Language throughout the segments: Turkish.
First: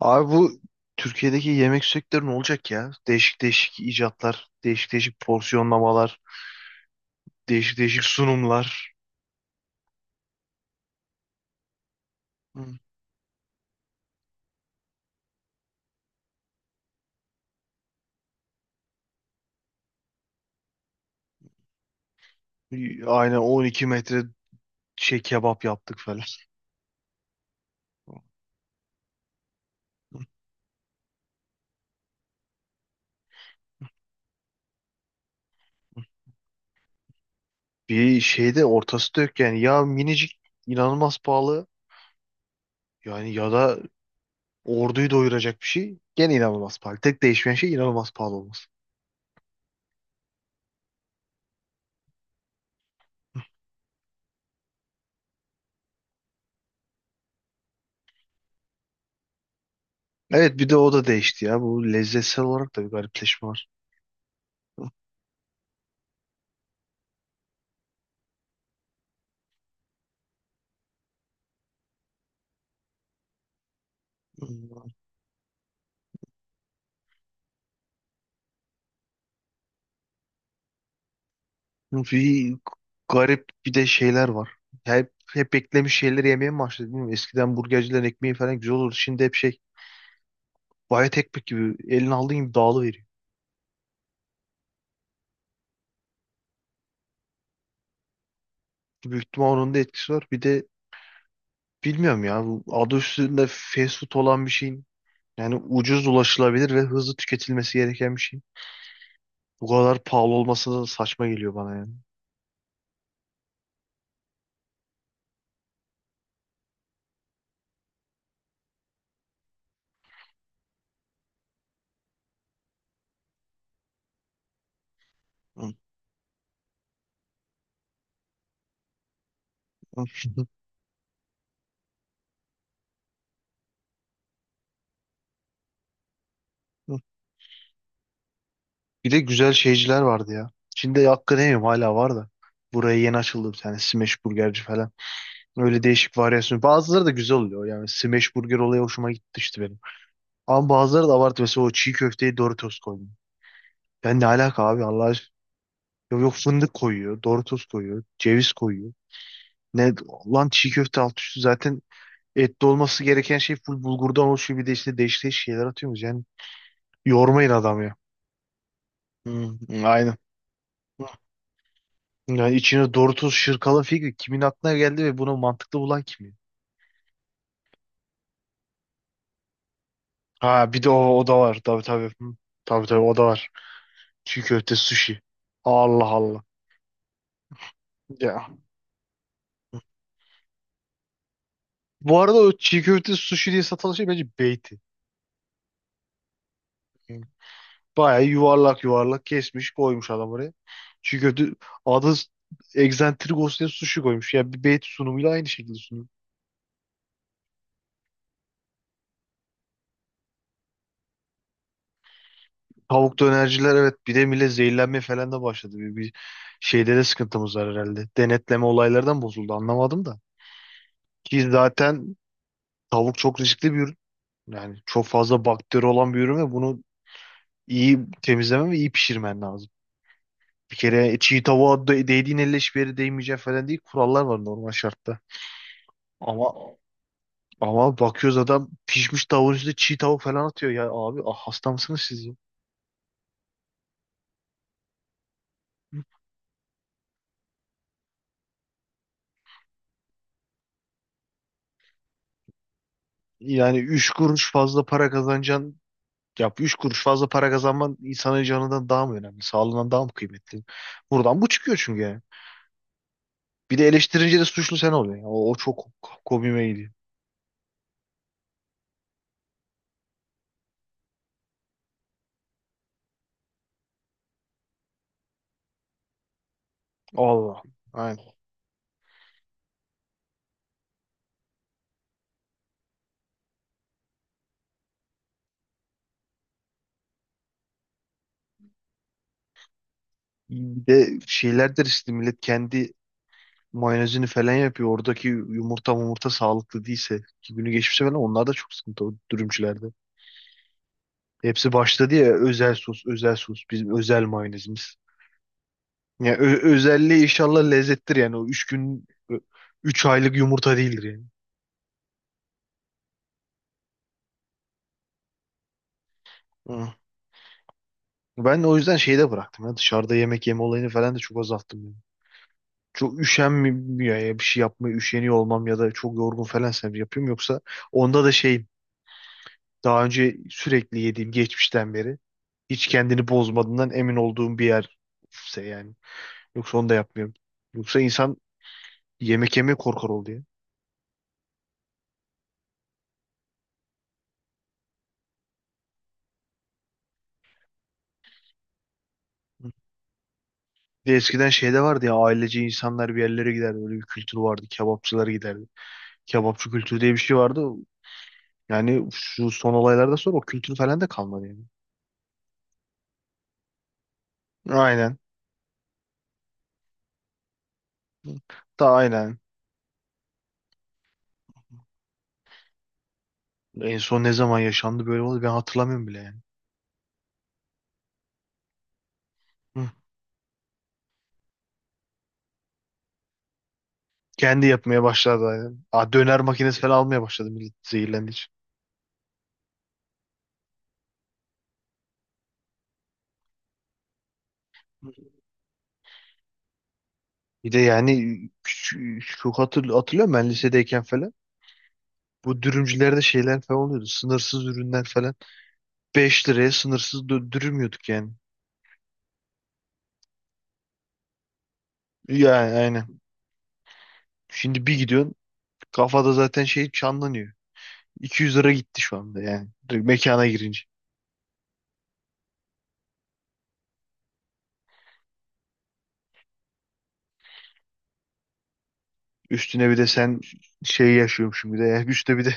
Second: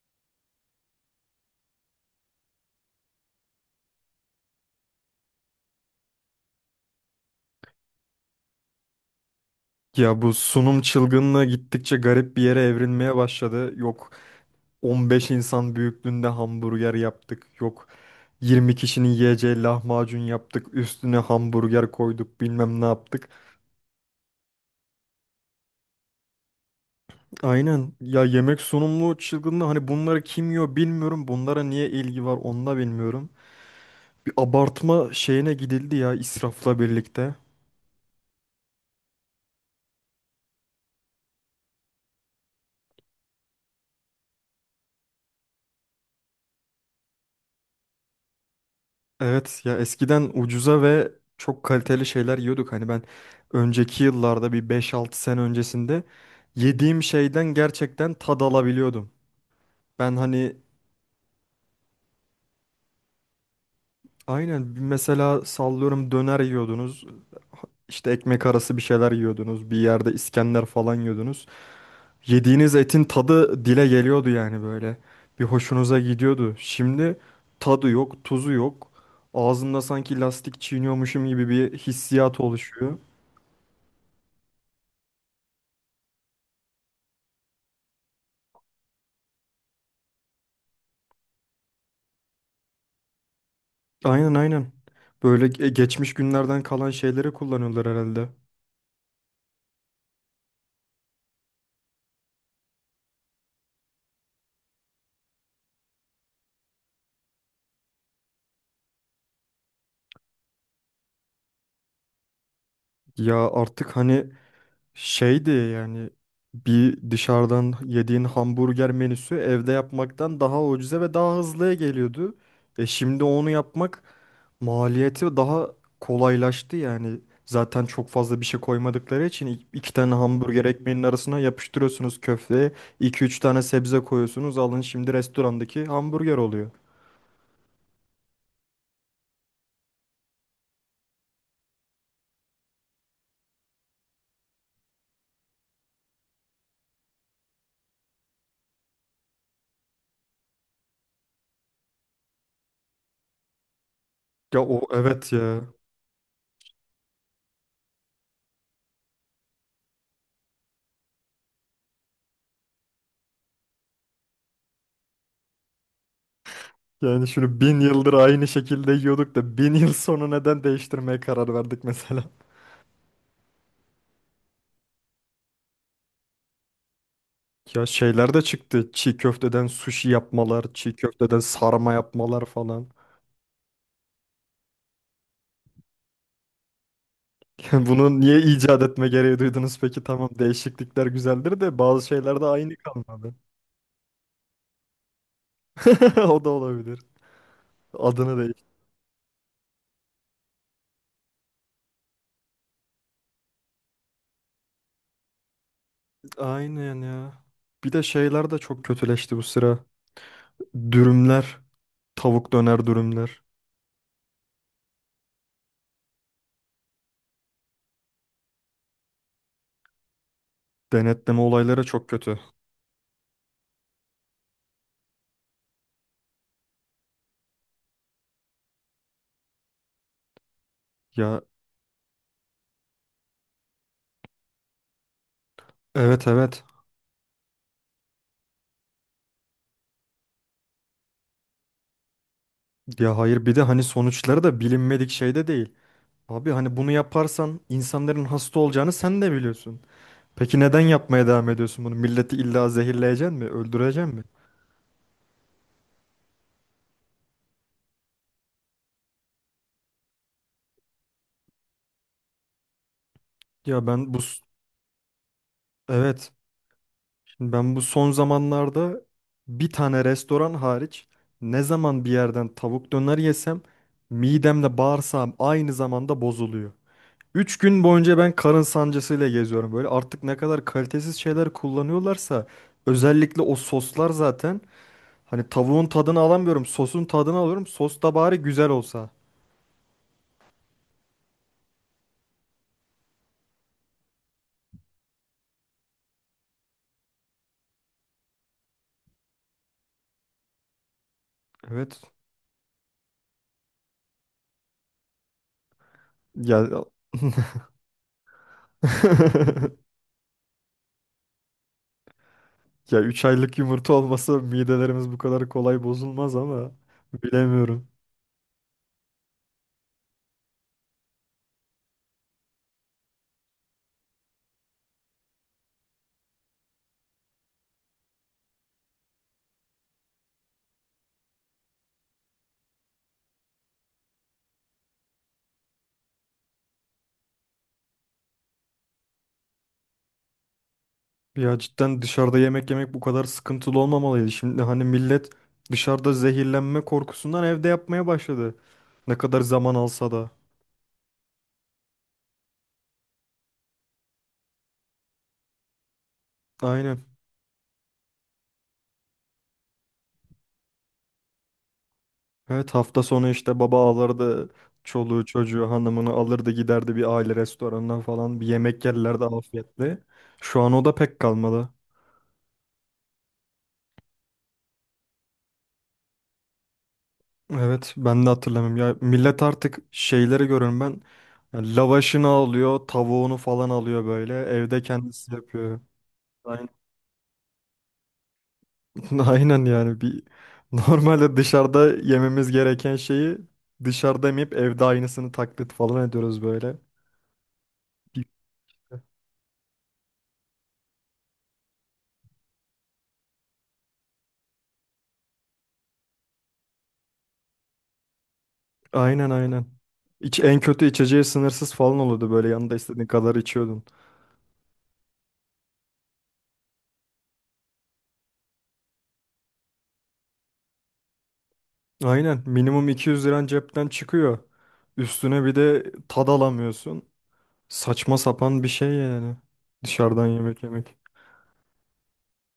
Abi bu Türkiye'deki yemek sektörü ne olacak ya? Değişik değişik icatlar, değişik değişik porsiyonlamalar, değişik değişik sunumlar. Ya bu sunum çılgınlığı gittikçe garip bir yere Hı. evrilmeye başladı. Yok 15 insan büyüklüğünde hamburger yaptık. Yok 20 kişinin yiyeceği lahmacun yaptık. Üstüne hamburger koyduk bilmem ne yaptık. Aynen 12 metre şey kebap yaptık falan. Aynen ya yemek sunumlu çılgınlığı hani bunları kim yiyor bilmiyorum. Bunlara niye ilgi var onu da bilmiyorum. Bir abartma şeyine gidildi ya israfla birlikte. Bir şeyde ortası da yok yani. Ya minicik inanılmaz pahalı yani ya da orduyu doyuracak bir şey gene inanılmaz pahalı. Tek değişmeyen şey inanılmaz pahalı olması. Evet ya eskiden ucuza ve çok kaliteli şeyler yiyorduk. Hani ben önceki yıllarda bir beş altı sene öncesinde yediğim şeyden gerçekten tad alabiliyordum. Ben hani Evet bir de o da değişti ya. Bu lezzetsel olarak da bir garipleşme var. aynen mesela sallıyorum döner yiyordunuz, işte ekmek arası bir şeyler yiyordunuz, bir yerde İskender falan yiyordunuz. Yediğiniz etin tadı dile geliyordu Hı. yani böyle. Bir hoşunuza gidiyordu. Şimdi tadı yok, tuzu yok. Ağzımda sanki lastik çiğniyormuşum gibi bir hissiyat Bir oluşuyor. garip bir de şeyler var. Hep beklemiş şeyleri yemeye mi başladı bilmiyorum. Eskiden burgercilerin ekmeği falan güzel olurdu. Şimdi hep şey bayat ekmek gibi elini aldığın gibi dağılıveriyor. Aynen aynen. Böyle geçmiş günlerden kalan şeyleri kullanıyorlar herhalde. Büyük ihtimal onun da etkisi var. Bir de bilmiyorum ya bu adı üstünde fast food olan bir şeyin yani ucuz, ulaşılabilir ve hızlı tüketilmesi gereken bir şeyin bu kadar pahalı olması da saçma geliyor bana yani. Ya artık hani şeydi yani bir dışarıdan yediğin hamburger menüsü evde yapmaktan daha ucuza ve daha hızlıya geliyordu. E şimdi onu yapmak maliyeti daha kolaylaştı yani. Zaten çok fazla bir şey koymadıkları için iki tane hamburger ekmeğinin arasına yapıştırıyorsunuz köfteye. İki üç tane sebze koyuyorsunuz. Alın şimdi restorandaki hamburger oluyor. Bir de güzel şeyciler vardı ya. Şimdi hakkı yemiyorum, hala var da. Buraya yeni açıldı bir tane Smash Burgerci falan. Öyle değişik varyasyon. Bazıları da güzel oluyor. Yani smash burger olayı hoşuma gitti işte benim. Ama bazıları da abartı. Mesela o çiğ köfteye Doritos koyuyor. Ben ne Ya alaka abi, o Allah aşkına. evet ya. Yok, yok fındık koyuyor, Doritos koyuyor, ceviz koyuyor. Ne lan, çiğ köfte alt üstü zaten etli olması gereken şey full bulgurdan oluşuyor. Bir de işte değişik değişik şeyler atıyoruz. Yani Yani yormayın şunu bin adam ya. yıldır aynı şekilde Hı, yiyorduk da bin hı, yıl aynen. sonra neden değiştirmeye karar verdik mesela? Yani içine Doritos şırkalı fikri kimin aklına geldi ve bunu mantıklı bulan kim? Ya şeyler de çıktı. Çiğ köfteden sushi yapmalar, Ha bir de o, çiğ o da köfteden var. Tabii sarma tabii. Hı. yapmalar Tabii falan. tabii o da var. Çiğ köfte sushi. Allah Allah. Yani bunu niye Ya. icat etme gereği duydunuz peki? Tamam değişiklikler güzeldir de bazı Bu arada şeyler de o aynı çiğ köfte kalmadı. sushi diye satılan şey bence beyti. O da olabilir. Yani bayağı Adını değiştir. yuvarlak yuvarlak kesmiş koymuş adam oraya. Çiğ köfte adı egzantrik olsun diye sushi koymuş. Ya bir beyti sunumuyla aynı şekilde sunuyor. Aynen ya. Bir de şeyler de çok kötüleşti bu sıra. Dürümler, tavuk döner Tavuk dürümler. dönerciler, evet, bir de millet zehirlenmeye falan da başladı. Bir şeyde de sıkıntımız var herhalde. Denetleme olaylardan bozuldu, anlamadım da. Denetleme Ki olayları çok zaten kötü. tavuk çok riskli bir ürün. Yani çok fazla bakteri olan bir ürün ve bunu iyi temizlemen ve iyi pişirmen lazım. Bir kere Ya çiğ tavuğa değdiğin elle hiçbir yere değmeyecek falan değil. Kurallar var normal şartta. evet evet. Ama bakıyoruz adam pişmiş tavuğun üstüne çiğ tavuk falan atıyor. Ya abi, ah, hasta mısınız siz ya? Ya hayır bir de hani sonuçları da bilinmedik şey de değil. Abi hani bunu yaparsan insanların hasta olacağını sen de biliyorsun. Peki neden yapmaya devam ediyorsun bunu? Milleti illa zehirleyecek mi? Yani Öldürecek 3 mi? kuruş fazla para kazanacaksın. Ya 3 kuruş fazla para kazanman insanın canından daha mı önemli? Sağlığından daha mı kıymetli? Buradan bu çıkıyor çünkü yani. Bir de Ya ben bu eleştirince s- de suçlu sen oluyorsun. Ya. O çok evet, komiğime gidiyor. şimdi ben bu son zamanlarda bir tane restoran hariç ne zaman bir yerden tavuk döner yesem midemle bağırsağım aynı zamanda bozuluyor. 3 Allah. gün boyunca Aynen. ben karın sancısıyla geziyorum. Böyle artık ne kadar kalitesiz şeyler kullanıyorlarsa özellikle o soslar zaten. Hani tavuğun tadını alamıyorum. Sosun tadını alıyorum. Sos da bari güzel olsa. Bir de şeyler de riskli, millet kendi mayonezini falan yapıyor. Oradaki yumurta sağlıklı değilse, ki günü geçmişse falan, onlar da çok sıkıntı o dürümcülerde. Hepsi Evet. başladı ya, özel sos, özel sos, bizim özel mayonezimiz. Ya Ya özelliği inşallah lezzettir yani, o 3 gün 3 aylık yumurta değildir yani. ya 3 aylık yumurta olmasa midelerimiz bu kadar kolay bozulmaz ama Hı. bilemiyorum. Ben de o yüzden şeyi de bıraktım ya, dışarıda yemek yeme olayını falan da çok azalttım yani. Çok üşenmiyor ya, bir şey yapmaya üşeniyor olmam ya da çok yorgun falansa yapıyorum, yoksa onda da şey, daha önce sürekli yediğim, geçmişten beri hiç kendini bozmadığından emin olduğum bir yerse yani. Yoksa onu da yapmıyorum. Yoksa insan yemek yemeye korkar oldu ya. Ya cidden dışarıda yemek yemek bu kadar sıkıntılı olmamalıydı. Şimdi hani millet dışarıda zehirlenme korkusundan evde yapmaya başladı. Ne kadar zaman alsa da. Bir de eskiden şeyde vardı ya, ailece insanlar bir yerlere giderdi. Öyle bir kültür vardı. Kebapçılara giderdi. Kebapçı kültürü Aynen. diye bir şey vardı. Yani şu son olaylardan sonra o kültür falan da kalmadı yani. Evet hafta sonu işte baba alırdı Aynen. çoluğu çocuğu hanımını alırdı giderdi bir aile restoranına falan bir yemek Da yerlerdi aynen. afiyetle. Şu an o da pek kalmadı. En son ne zaman yaşandı böyle oldu, ben hatırlamıyorum bile yani. Evet ben de hatırlamıyorum ya millet artık Hı. şeyleri görüyorum ben ya lavaşını alıyor tavuğunu falan alıyor böyle Kendi evde yapmaya kendisi başladı yapıyor. aynen. Aa, döner Aynen, makinesi falan almaya başladı millet, zehirlendi. aynen yani bir normalde dışarıda yememiz gereken şeyi dışarıda yemeyip evde aynısını taklit falan ediyoruz böyle. Bir de yani küçük, çok hatırlıyorum ben lisedeyken falan. Bu dürümcülerde şeyler falan oluyordu. Sınırsız ürünler falan. 5 liraya sınırsız dürüm yiyorduk yani. Aynen aynen. İç, en kötü içeceği sınırsız falan oluyordu böyle Yani yanında istediğin aynen. kadar içiyordun. Şimdi bir gidiyorsun, kafada zaten şey çanlanıyor. 200 lira gitti şu anda yani. Direkt mekana girince. Aynen minimum 200 liran cepten çıkıyor. Üstüne bir de tad alamıyorsun. Saçma sapan bir şey yani. Üstüne bir de Dışarıdan sen yemek yemek. şey yaşıyormuşum bir de. Ya. Üstüne bir de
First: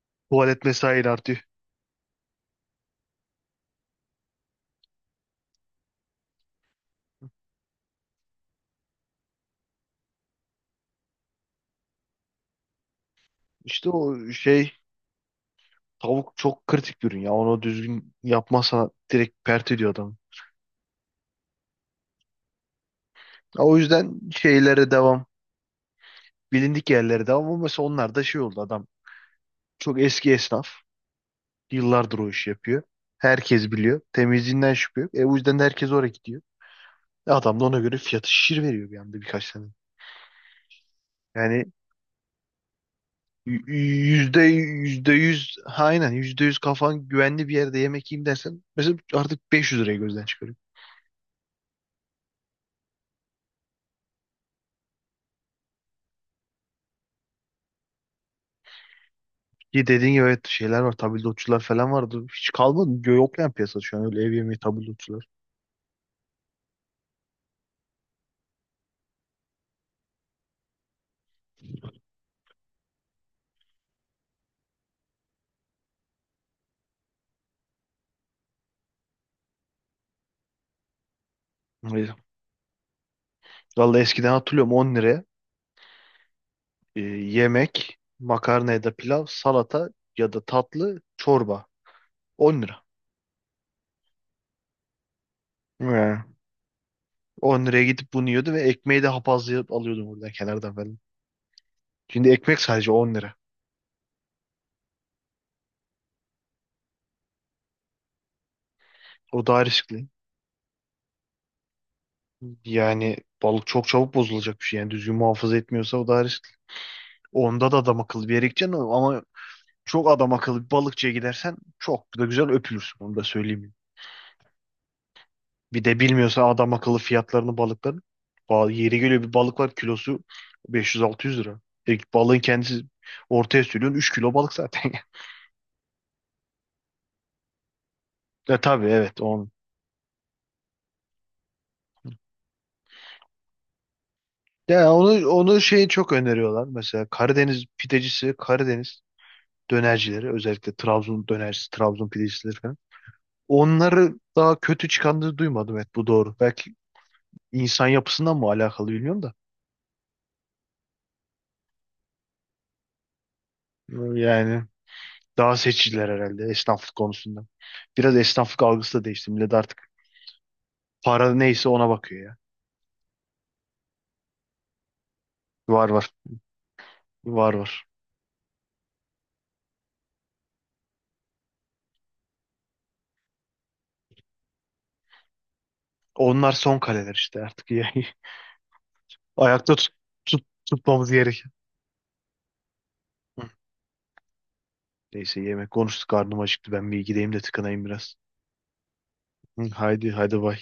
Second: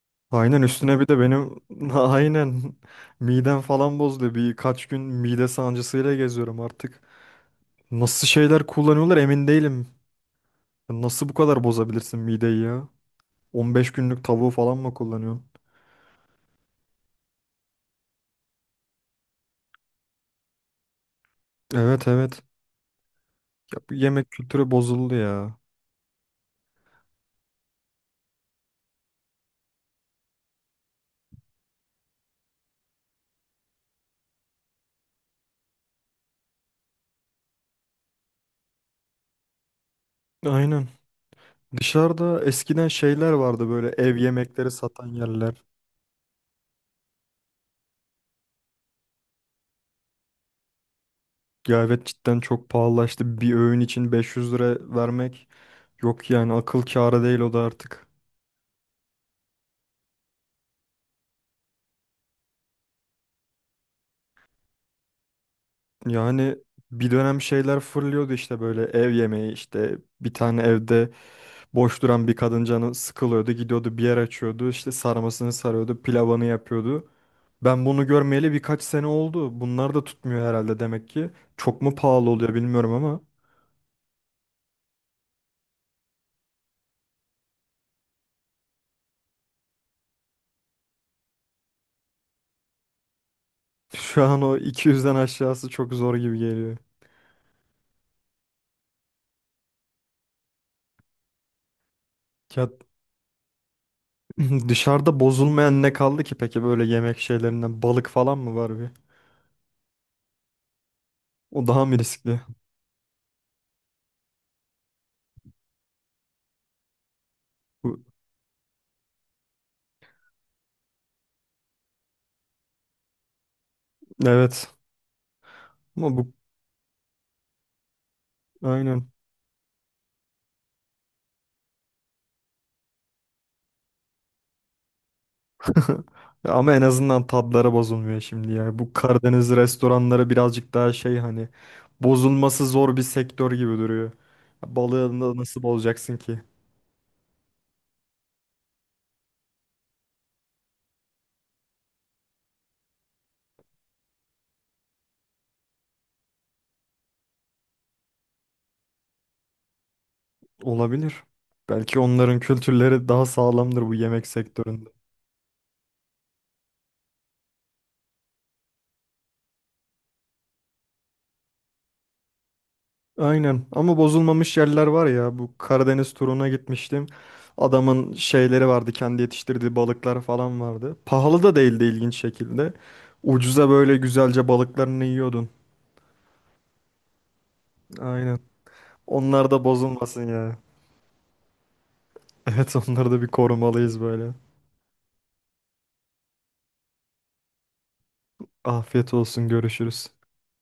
Aynen tuvalet üstüne mesain bir de artıyor. benim aynen midem falan bozdu. Birkaç gün mide sancısıyla geziyorum artık. Nasıl şeyler kullanıyorlar emin değilim. Nasıl bu kadar bozabilirsin mideyi ya? İşte 15 günlük o tavuğu şey, falan mı kullanıyorsun? tavuk çok kritik bir ürün ya. Onu düzgün yapmazsan direkt pert ediyor adamı. Evet evet. O Bu yüzden yemek kültürü şeylere bozuldu devam. ya. Bilindik yerlerde, ama mesela onlar da şey oldu, adam çok eski esnaf, yıllardır o işi yapıyor. Herkes biliyor. Temizliğinden şüphe yok. E o yüzden de herkes oraya gidiyor. E, adam da ona göre fiyatı şişir veriyor bir anda birkaç tane. Aynen. Yani Dışarıda eskiden şeyler y- vardı böyle y- ev yüzde yemekleri satan yüzde yüz, yerler. ha, aynen yüzde yüz kafan güvenli bir yerde yemek yiyeyim dersen mesela, artık 500 liraya gözden çıkarıyor. Ya evet cidden çok pahalılaştı. Bir öğün için 500 lira vermek yok yani akıl kârı değil o da artık. Ki dediğin gibi, evet, şeyler var, tabildotçular falan vardı. Hiç kalmadı. Yok yani piyasada şu an öyle ev yemeği tabildotçular. Yani bir dönem şeyler fırlıyordu işte böyle ev yemeği işte bir tane evde boş duran bir kadın canı sıkılıyordu gidiyordu bir yer açıyordu işte sarmasını sarıyordu pilavını yapıyordu. Ben bunu görmeyeli birkaç sene oldu. Bunlar da tutmuyor herhalde demek ki. Çok mu Öyle. pahalı oluyor bilmiyorum ama Vallahi eskiden hatırlıyorum, 10 liraya yemek, makarna ya da pilav, salata ya da tatlı, çorba. 10 lira. şu an o 200'den aşağısı çok He. zor gibi geliyor. 10 liraya gidip bunu yiyordum ve ekmeği de hapazlayıp alıyordum oradan kenardan falan. Şimdi ekmek Ya sadece 10 lira. dışarıda bozulmayan ne kaldı ki peki böyle yemek şeylerinden balık falan mı var bir? O daha riskli. O daha mı riskli? Yani balık çok çabuk bozulacak bir şey. Yani düzgün muhafaza etmiyorsa o daha riskli. Onda da adam Bu, akıllı bir yere gideceksin ama çok adam akıllı bir balıkçıya gidersen çok da güzel öpülürsün. Onu da söyleyeyim. evet. Bir de Ama bu bilmiyorsa adam akıllı fiyatlarını balıkların. Yeri aynen. geliyor, bir balık var, kilosu 500-600 lira. E, balığın kendisi, ortaya sürüyorsun 3 kilo balık zaten. Ama en azından tadları bozulmuyor şimdi Ya ya. tabii, Bu evet, Karadeniz onun. restoranları birazcık daha şey hani bozulması zor bir sektör gibi duruyor. Ya Balığı onu onu nasıl şey çok bozacaksın ki? öneriyorlar. Mesela Karadeniz pidecisi, Karadeniz dönercileri, özellikle Trabzon dönercisi, Trabzon pidecisileri falan. Onları daha kötü çıkandığını duymadım, evet, bu doğru. Belki insan yapısından mı alakalı, bilmiyorum da. Olabilir. Belki onların kültürleri daha sağlamdır bu yemek Yani sektöründe. daha seçiciler herhalde esnaflık konusunda. Biraz esnaflık algısı da değişti. Millet artık para neyse ona bakıyor ya. Aynen ama bozulmamış yerler var ya bu Var var. Karadeniz turuna gitmiştim. Var var. Adamın şeyleri vardı kendi yetiştirdiği balıklar falan vardı. Pahalı da değildi ilginç şekilde. Ucuza böyle güzelce balıklarını yiyordun. Onlar son kaleler işte artık. Yani Aynen. Onlar da ayakta bozulmasın tut, ya. tutmamız gerek. Evet onları da bir Hı. korumalıyız böyle. Neyse, yemek konuştuk. Karnım acıktı. Ben bir gideyim de tıkanayım biraz. Afiyet olsun Hı, görüşürüz. haydi haydi, bay.